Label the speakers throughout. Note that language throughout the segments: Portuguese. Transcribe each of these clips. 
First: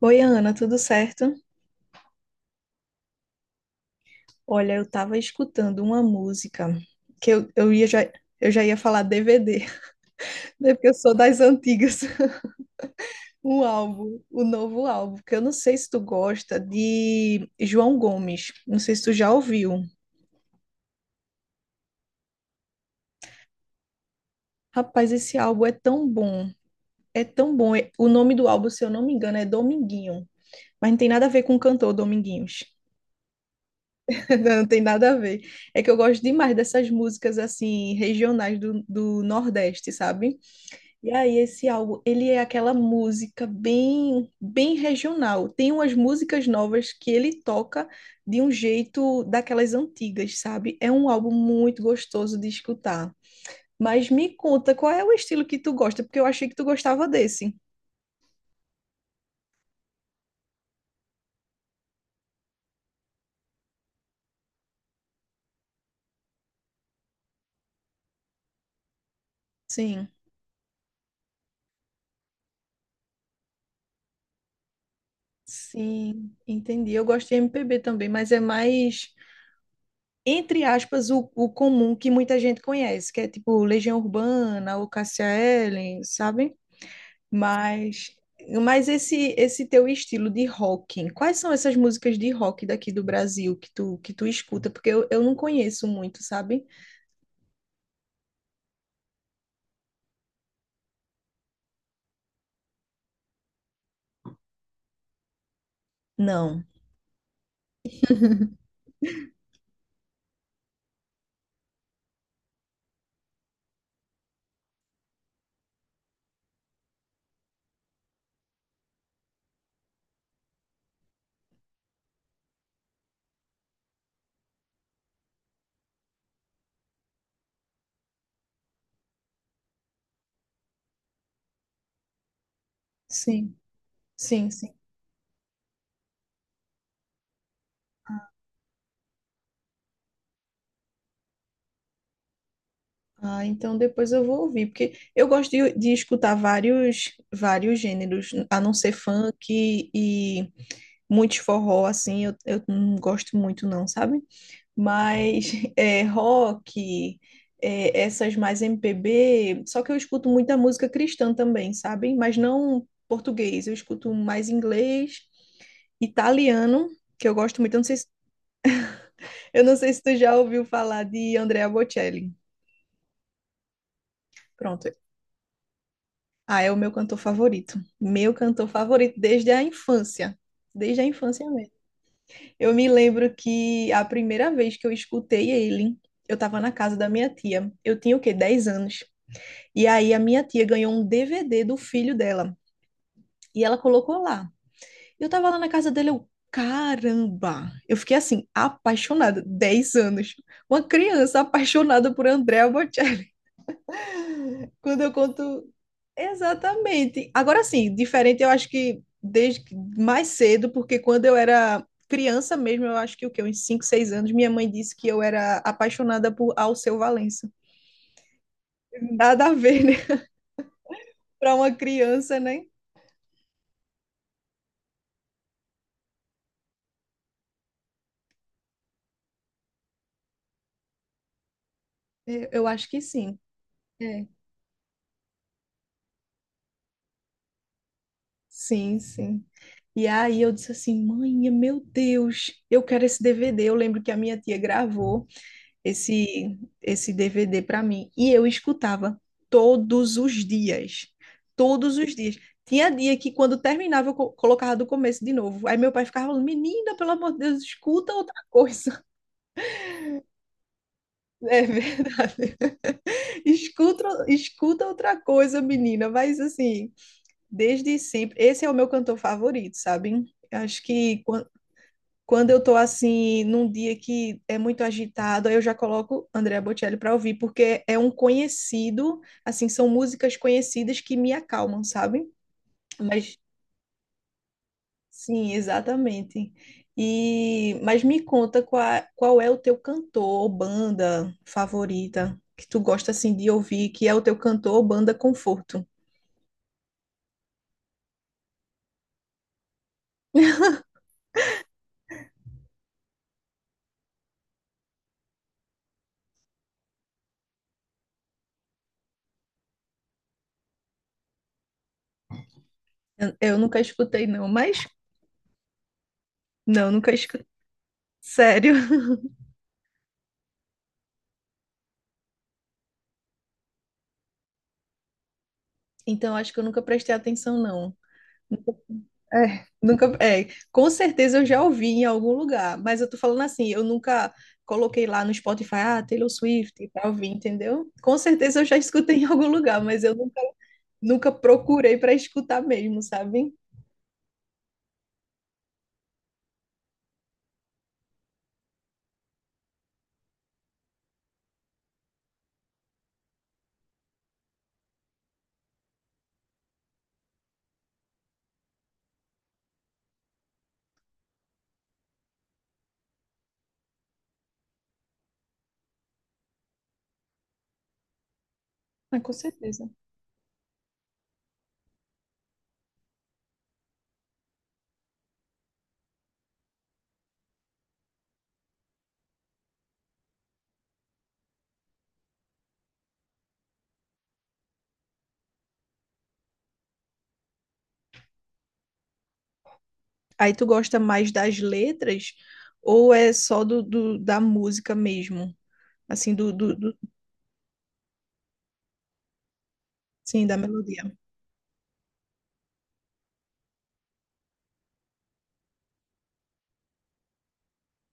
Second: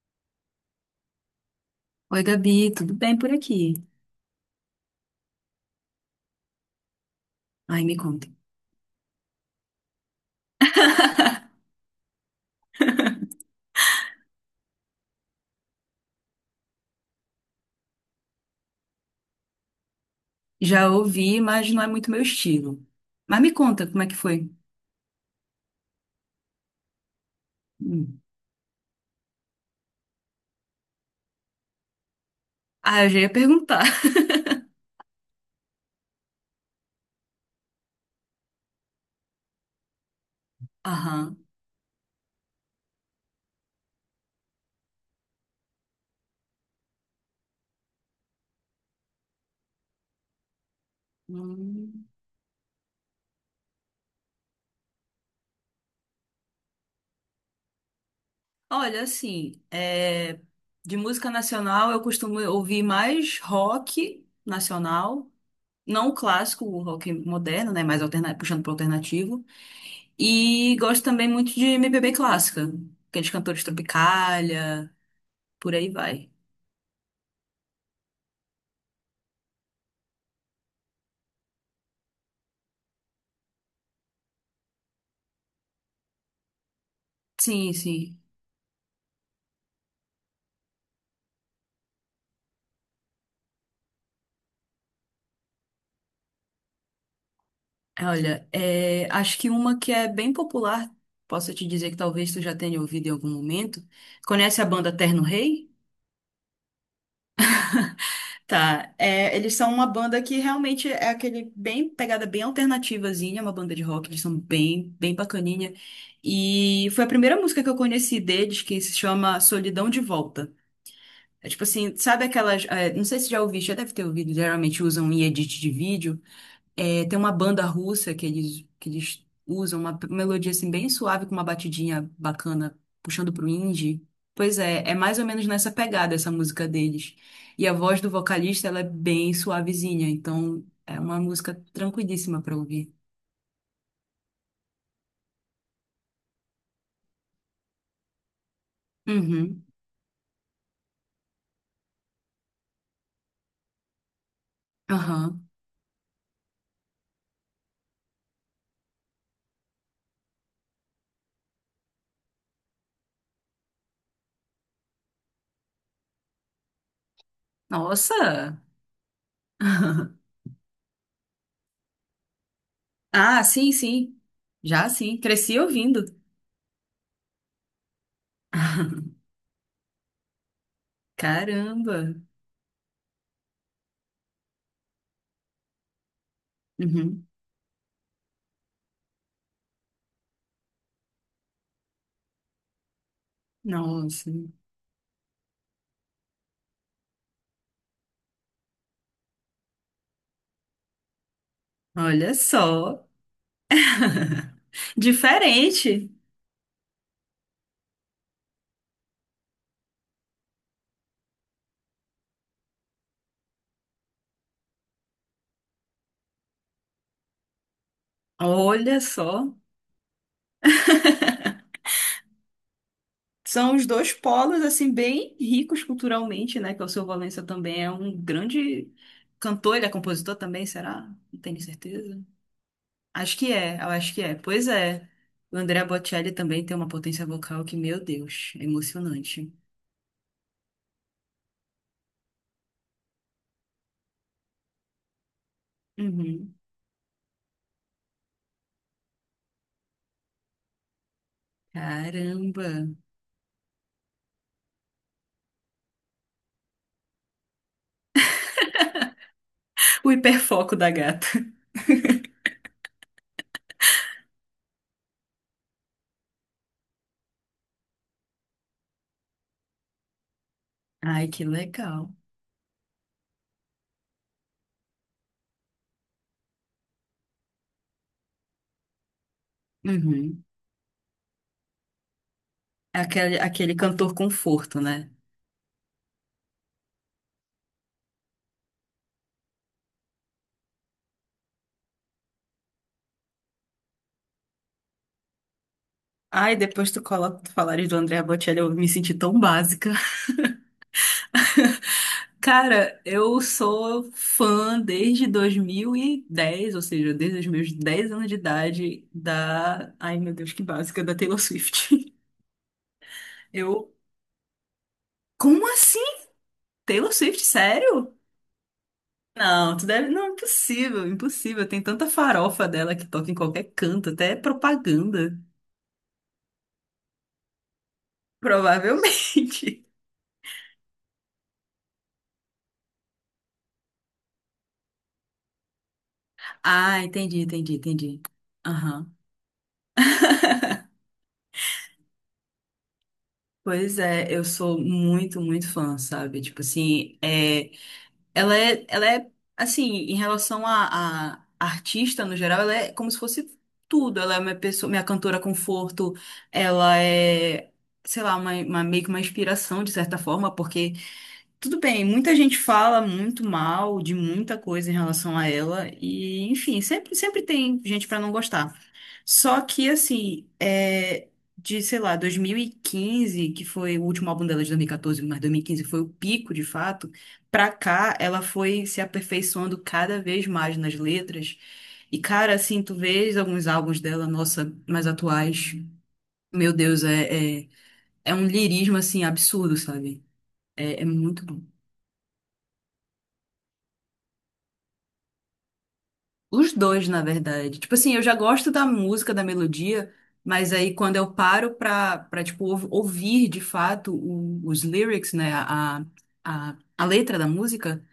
Speaker 1: Oi, Ana, tudo certo?
Speaker 2: Oi, Gabi, tudo bem por aqui?
Speaker 1: Olha, eu tava escutando uma música que eu
Speaker 2: Ai,
Speaker 1: ia
Speaker 2: me
Speaker 1: já,
Speaker 2: conta.
Speaker 1: eu já ia falar DVD, né? Porque eu sou das antigas. Um álbum, o novo álbum, que eu não sei se tu gosta, de João Gomes. Não sei se tu já ouviu.
Speaker 2: Já ouvi, mas não é muito meu estilo. Mas me conta, como é que foi?
Speaker 1: Rapaz, esse álbum é tão bom. É tão bom. O
Speaker 2: Hum.
Speaker 1: nome do álbum, se eu não me engano, é Dominguinho. Mas não tem nada a ver com o cantor Dominguinhos.
Speaker 2: Ah, eu já ia perguntar.
Speaker 1: Não tem nada a ver. É que eu gosto demais dessas músicas, assim, regionais do Nordeste, sabe? E
Speaker 2: Aham.
Speaker 1: aí, esse álbum, ele é aquela música bem, bem regional. Tem umas músicas novas que ele toca de um jeito daquelas antigas, sabe? É um álbum muito
Speaker 2: Hum.
Speaker 1: gostoso de escutar. Mas me conta, qual é o estilo que tu gosta? Porque eu achei que tu gostava desse.
Speaker 2: Olha, assim, é, de música nacional eu costumo ouvir mais rock nacional, não o clássico, o rock moderno, né? Mais alterna... puxando para alternativo.
Speaker 1: Sim,
Speaker 2: E gosto também muito de MPB clássica, aqueles cantores Tropicália, por aí vai.
Speaker 1: sim, entendi. Eu gosto de MPB também, mas é mais, entre aspas, o comum que muita gente conhece, que é tipo Legião Urbana, o Cássia Eller, sabe?
Speaker 2: Sim,
Speaker 1: Mas,
Speaker 2: sim.
Speaker 1: mas esse teu estilo de rock, quais são essas músicas de rock daqui do Brasil que tu escuta? Porque eu não conheço muito, sabe?
Speaker 2: Olha, é, acho que uma que é bem popular, posso te dizer que talvez tu já tenha ouvido em algum momento. Conhece a banda Terno Rei?
Speaker 1: Não.
Speaker 2: Tá, é, eles são uma banda que realmente é aquele bem pegada bem alternativazinha, uma banda de rock, eles são bem, bem bacaninha. E foi a primeira música que eu conheci deles, que se chama Solidão de Volta. É tipo assim, sabe aquelas, é, não sei se já ouviste, já deve ter ouvido, geralmente usam em edit de vídeo. É, tem uma banda russa que eles usam, uma melodia assim bem suave, com uma batidinha bacana, puxando pro
Speaker 1: Sim,
Speaker 2: indie.
Speaker 1: sim,
Speaker 2: Pois
Speaker 1: sim.
Speaker 2: é, é mais ou menos nessa pegada essa música deles. E a voz do vocalista, ela é bem suavezinha, então é uma música tranquilíssima pra ouvir.
Speaker 1: Ah, então depois eu vou ouvir, porque eu gosto de escutar vários gêneros, a não ser funk
Speaker 2: Uhum,
Speaker 1: e muitos forró assim, eu não gosto muito não, sabe?
Speaker 2: aham.
Speaker 1: Mas é, rock, é, essas mais MPB. Só que eu escuto muita música cristã também, sabe? Mas não português, eu escuto mais inglês, italiano, que eu gosto muito. Eu não sei se,
Speaker 2: Nossa!
Speaker 1: eu não sei se tu já ouviu falar de Andrea Bocelli.
Speaker 2: Ah, sim, sim. Já
Speaker 1: Pronto.
Speaker 2: sim, cresci ouvindo.
Speaker 1: Ah, é o meu cantor favorito. Meu cantor favorito desde a infância. Desde a infância mesmo.
Speaker 2: Caramba!
Speaker 1: Eu me lembro que a primeira vez que eu escutei ele, eu estava na casa da
Speaker 2: Uhum.
Speaker 1: minha tia. Eu tinha o quê? 10 anos. E aí a minha tia ganhou um DVD do filho dela e ela colocou
Speaker 2: Nossa,
Speaker 1: lá. Eu tava lá na casa dele, eu, caramba! Eu fiquei assim, apaixonada. 10 anos. Uma criança apaixonada por
Speaker 2: olha
Speaker 1: André
Speaker 2: só.
Speaker 1: Albuquerque. Quando eu conto.
Speaker 2: Diferente.
Speaker 1: Exatamente. Agora sim, diferente eu acho que mais cedo, porque quando eu era criança mesmo, eu acho que o quê? Uns 5, 6 anos, minha mãe disse que eu era apaixonada por Alceu Valença.
Speaker 2: Olha
Speaker 1: Nada
Speaker 2: só.
Speaker 1: a ver, né? Para uma criança, né?
Speaker 2: São os dois polos, assim, bem ricos culturalmente, né? Que o Alceu Valença também é um grande cantor, ele é compositor também, será? Não tenho certeza.
Speaker 1: Eu acho que sim.
Speaker 2: Eu acho que
Speaker 1: É.
Speaker 2: é. Pois é. O Andrea Bocelli também tem uma potência vocal que, meu Deus, é
Speaker 1: Sim, sim.
Speaker 2: emocionante.
Speaker 1: E aí eu disse assim, mãe, meu Deus, eu quero esse DVD. Eu lembro que a minha tia gravou
Speaker 2: Uhum.
Speaker 1: esse DVD para mim e eu escutava todos os dias, todos os dias.
Speaker 2: Caramba.
Speaker 1: Tinha dia que quando terminava eu colocava do começo de novo. Aí meu pai ficava falando, menina, pelo amor de Deus, escuta outra coisa.
Speaker 2: O hiperfoco da gata.
Speaker 1: É verdade. Escuta, escuta outra coisa, menina. Mas assim, desde sempre, esse é o meu cantor favorito, sabe? Acho que
Speaker 2: Ai, que
Speaker 1: quan-
Speaker 2: legal.
Speaker 1: Quando eu tô assim, num dia que é muito agitado, aí eu já coloco Andrea Bocelli para ouvir, porque é um conhecido, assim, são músicas
Speaker 2: Uhum.
Speaker 1: conhecidas que me acalmam, sabe?
Speaker 2: Aquele,
Speaker 1: Mas
Speaker 2: aquele cantor conforto, né?
Speaker 1: sim, exatamente. E mas me conta qual, qual é o teu cantor ou banda favorita que tu gosta assim de ouvir, que é o teu cantor ou banda conforto.
Speaker 2: Ai, depois tu coloca, tu falares do Andrea Bocelli, eu me senti tão básica. Cara, eu sou fã desde 2010, ou seja, desde os meus 10 anos de idade da... Ai, meu Deus, que básica, da Taylor Swift.
Speaker 1: Eu nunca
Speaker 2: Eu...
Speaker 1: escutei não, mas
Speaker 2: Como assim?
Speaker 1: não, nunca
Speaker 2: Taylor Swift,
Speaker 1: escutei.
Speaker 2: sério?
Speaker 1: Sério.
Speaker 2: Não, tu deve... Não, impossível, impossível. Tem tanta farofa dela que toca em qualquer canto, até é propaganda.
Speaker 1: Então acho que eu nunca prestei atenção não. É,
Speaker 2: Provavelmente.
Speaker 1: nunca, é, com certeza eu já ouvi em algum lugar, mas eu tô falando assim, eu nunca coloquei lá no Spotify, ah, Taylor Swift
Speaker 2: Ah,
Speaker 1: pra ouvir,
Speaker 2: entendi, entendi,
Speaker 1: entendeu? Com
Speaker 2: entendi.
Speaker 1: certeza eu já
Speaker 2: Aham.
Speaker 1: escutei em algum lugar, mas eu nunca, nunca procurei pra escutar mesmo, sabe?
Speaker 2: Pois é, eu sou muito, muito fã, sabe? Tipo assim, é... Ela é assim, em relação a artista no geral, ela é como se fosse tudo. Ela é minha pessoa, minha cantora conforto, ela é, sei lá, uma, meio que uma inspiração de certa forma, porque tudo bem, muita gente fala muito mal de muita coisa em relação a ela, e enfim, sempre, sempre tem gente pra não gostar.
Speaker 1: Ah, com
Speaker 2: Só
Speaker 1: certeza.
Speaker 2: que, assim, é, de sei lá, 2015, que foi o último álbum dela de 2014, mas 2015 foi o pico de fato, pra cá ela foi se aperfeiçoando cada vez mais nas letras. E, cara, assim, tu vês alguns álbuns dela, nossa, mais atuais, meu Deus, é, é, é um lirismo, assim, absurdo, sabe?
Speaker 1: Aí tu gosta
Speaker 2: É
Speaker 1: mais
Speaker 2: muito
Speaker 1: das
Speaker 2: bom.
Speaker 1: letras ou é só da música mesmo? Assim,
Speaker 2: Os dois, na verdade. Tipo assim, eu já gosto da música, da melodia,
Speaker 1: sim, da
Speaker 2: mas aí
Speaker 1: melodia.
Speaker 2: quando eu paro pra, pra tipo, ouvir de fato os lyrics, né, a letra da música,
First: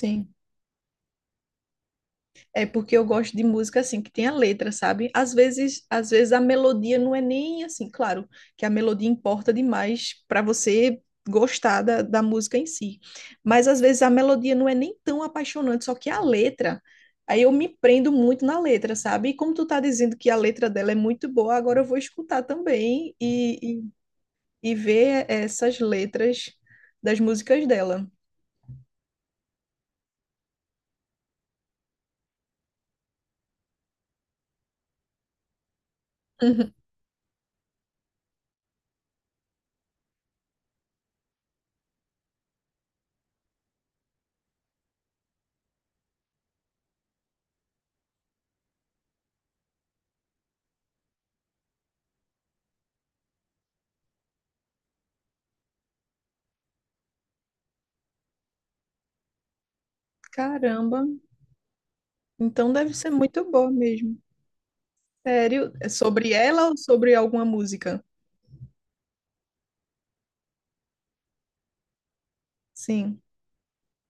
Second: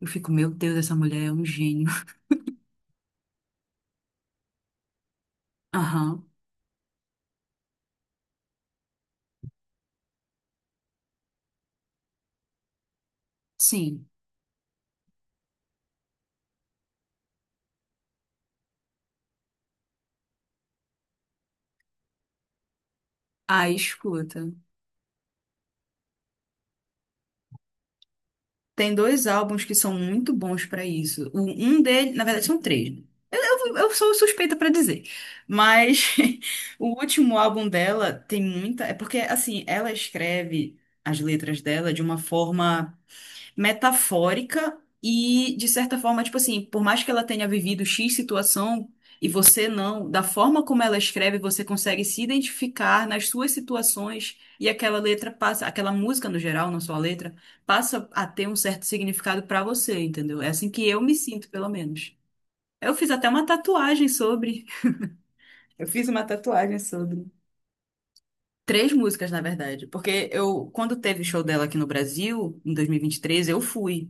Speaker 2: eu fico, meu Deus, essa mulher é um gênio.
Speaker 1: É porque eu gosto de música assim que tem a letra, sabe? Às
Speaker 2: Aham,
Speaker 1: vezes a melodia não é nem assim, claro, que a melodia importa demais para você gostar da música em si. Mas às vezes
Speaker 2: sim.
Speaker 1: a melodia não é nem tão apaixonante, só que a letra, aí eu me prendo muito na letra, sabe? E como tu tá dizendo que a letra dela é muito boa, agora eu vou escutar também
Speaker 2: Aí
Speaker 1: e,
Speaker 2: escuta.
Speaker 1: e, e ver essas letras das músicas dela.
Speaker 2: Tem dois álbuns que são muito bons pra isso. Um dele, na verdade, são três, né? Eu sou suspeita pra dizer. Mas
Speaker 1: Uhum.
Speaker 2: o último álbum dela tem muita. É porque, assim, ela escreve as letras dela de uma forma metafórica e, de certa forma, tipo assim, por mais que ela tenha vivido X situação e você não, da forma como ela escreve, você consegue se identificar nas suas situações e aquela letra passa, aquela música no geral, não só a letra, passa a ter um certo significado pra você, entendeu? É assim que eu
Speaker 1: Caramba,
Speaker 2: me sinto, pelo menos.
Speaker 1: então deve
Speaker 2: Eu
Speaker 1: ser
Speaker 2: fiz até uma
Speaker 1: muito boa
Speaker 2: tatuagem
Speaker 1: mesmo.
Speaker 2: sobre.
Speaker 1: Sério?
Speaker 2: Eu
Speaker 1: É
Speaker 2: fiz uma
Speaker 1: sobre ela ou
Speaker 2: tatuagem
Speaker 1: sobre
Speaker 2: sobre.
Speaker 1: alguma música?
Speaker 2: Três músicas, na verdade, porque eu, quando teve o show dela aqui no Brasil, em dois mil e vinte e
Speaker 1: Sim.
Speaker 2: três eu fui.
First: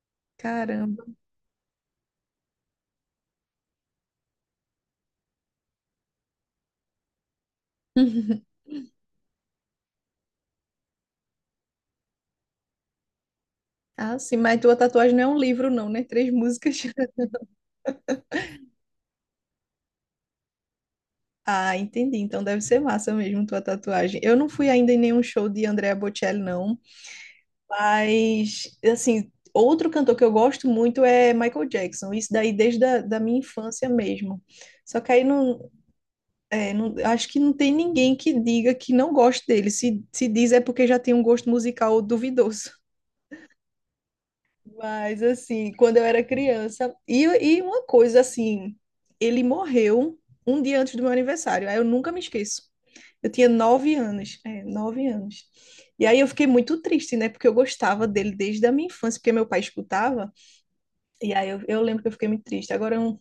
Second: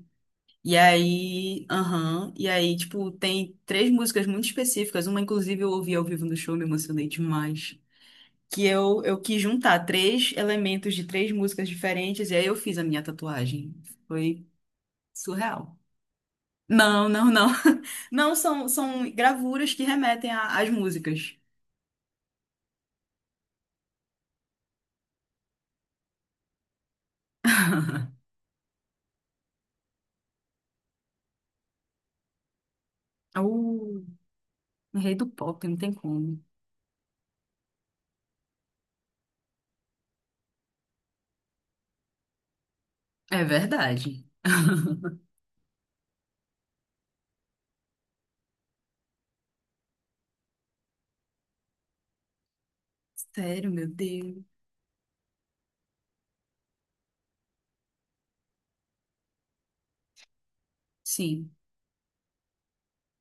Speaker 2: E
Speaker 1: Caramba.
Speaker 2: aí, aham, tipo, tem três músicas muito específicas, uma inclusive eu ouvi ao vivo no show, me emocionei demais, que eu quis juntar três elementos de três músicas diferentes, e aí eu fiz a minha tatuagem.
Speaker 1: Ah, sim,
Speaker 2: Foi
Speaker 1: mas tua tatuagem não é um livro,
Speaker 2: surreal.
Speaker 1: não, né? Três músicas.
Speaker 2: Não, não, não. Não, são gravuras que remetem às músicas.
Speaker 1: Ah, entendi. Então deve ser massa mesmo tua tatuagem. Eu não fui ainda em nenhum show de Andrea Bocelli, não. Mas, assim, outro cantor que eu gosto muito é Michael Jackson. Isso daí desde da minha infância mesmo. Só
Speaker 2: O
Speaker 1: que
Speaker 2: rei
Speaker 1: aí
Speaker 2: do
Speaker 1: não,
Speaker 2: pop, não tem como.
Speaker 1: é, acho que não tem ninguém que diga que não goste dele. Se diz é porque já tem um gosto musical duvidoso.
Speaker 2: É verdade.
Speaker 1: Mas assim, quando eu era criança, e uma coisa assim, ele morreu um dia antes do meu aniversário, aí eu nunca me esqueço. Eu tinha
Speaker 2: Sério, meu
Speaker 1: 9 anos,
Speaker 2: Deus.
Speaker 1: é, 9 anos. E aí eu fiquei muito triste, né? Porque eu gostava dele desde a minha infância, porque meu pai escutava. E aí
Speaker 2: Sim,
Speaker 1: eu lembro que eu fiquei muito triste.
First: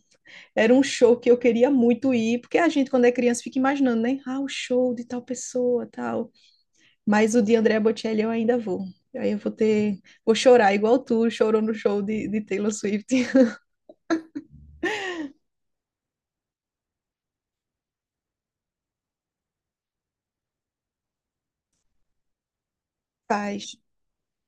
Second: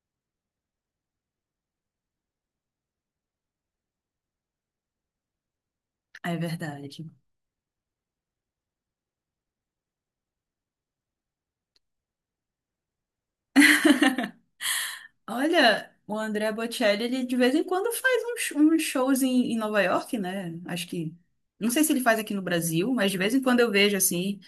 Speaker 1: Era um show que eu queria muito ir, porque a gente, quando é criança, fica imaginando, né? Ah, o show de tal pessoa, tal.
Speaker 2: é verdade.
Speaker 1: Mas o de Andrea Bocelli eu ainda vou. Aí eu vou ter. Vou chorar igual tu chorou no show de Taylor Swift.
Speaker 2: Olha, o André Bocelli, ele de vez em quando faz uns shows em Nova York, né? Acho que. Não sei se ele faz aqui no Brasil, mas de vez em quando eu
Speaker 1: Faz.
Speaker 2: vejo, assim,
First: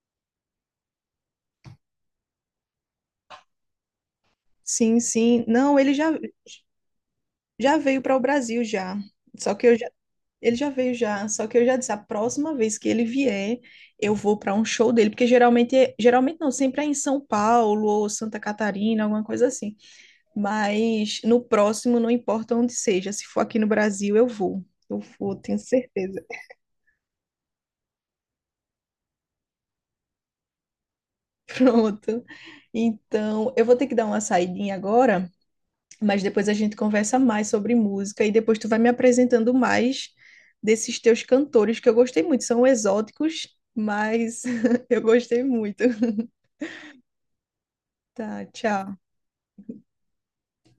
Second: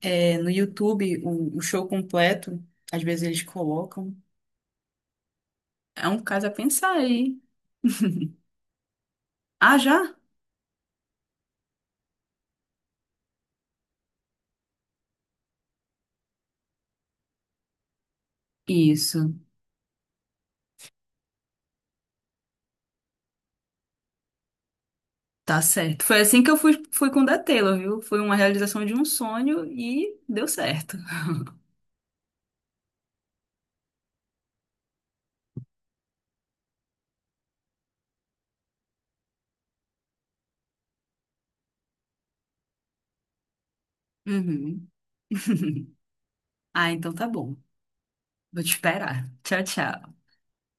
Speaker 2: é, no YouTube o show completo. Às vezes eles colocam.
Speaker 1: Sim, sim. Não, ele
Speaker 2: É
Speaker 1: já,
Speaker 2: um caso a pensar aí.
Speaker 1: já veio para o Brasil já. Só que eu
Speaker 2: Ah,
Speaker 1: já.
Speaker 2: já?
Speaker 1: Ele já veio já, só que eu já disse, a próxima vez que ele vier, eu vou para um show dele, porque geralmente, geralmente não, sempre é em São Paulo ou Santa Catarina,
Speaker 2: Isso,
Speaker 1: alguma coisa assim. Mas no próximo, não importa onde seja, se for aqui no Brasil, eu vou. Eu vou, tenho
Speaker 2: tá certo. Foi
Speaker 1: certeza.
Speaker 2: assim que eu fui, com o da Taylor, viu? Foi uma realização de um sonho e deu certo.
Speaker 1: Pronto. Então, eu vou ter que dar uma saidinha agora, mas depois a gente conversa mais sobre música e depois tu vai me apresentando mais desses teus cantores que eu gostei muito. São exóticos, mas
Speaker 2: Uhum.
Speaker 1: eu gostei muito.
Speaker 2: Ah, então tá bom.
Speaker 1: Tá,
Speaker 2: Vou te
Speaker 1: tchau.
Speaker 2: esperar. Tchau, tchau.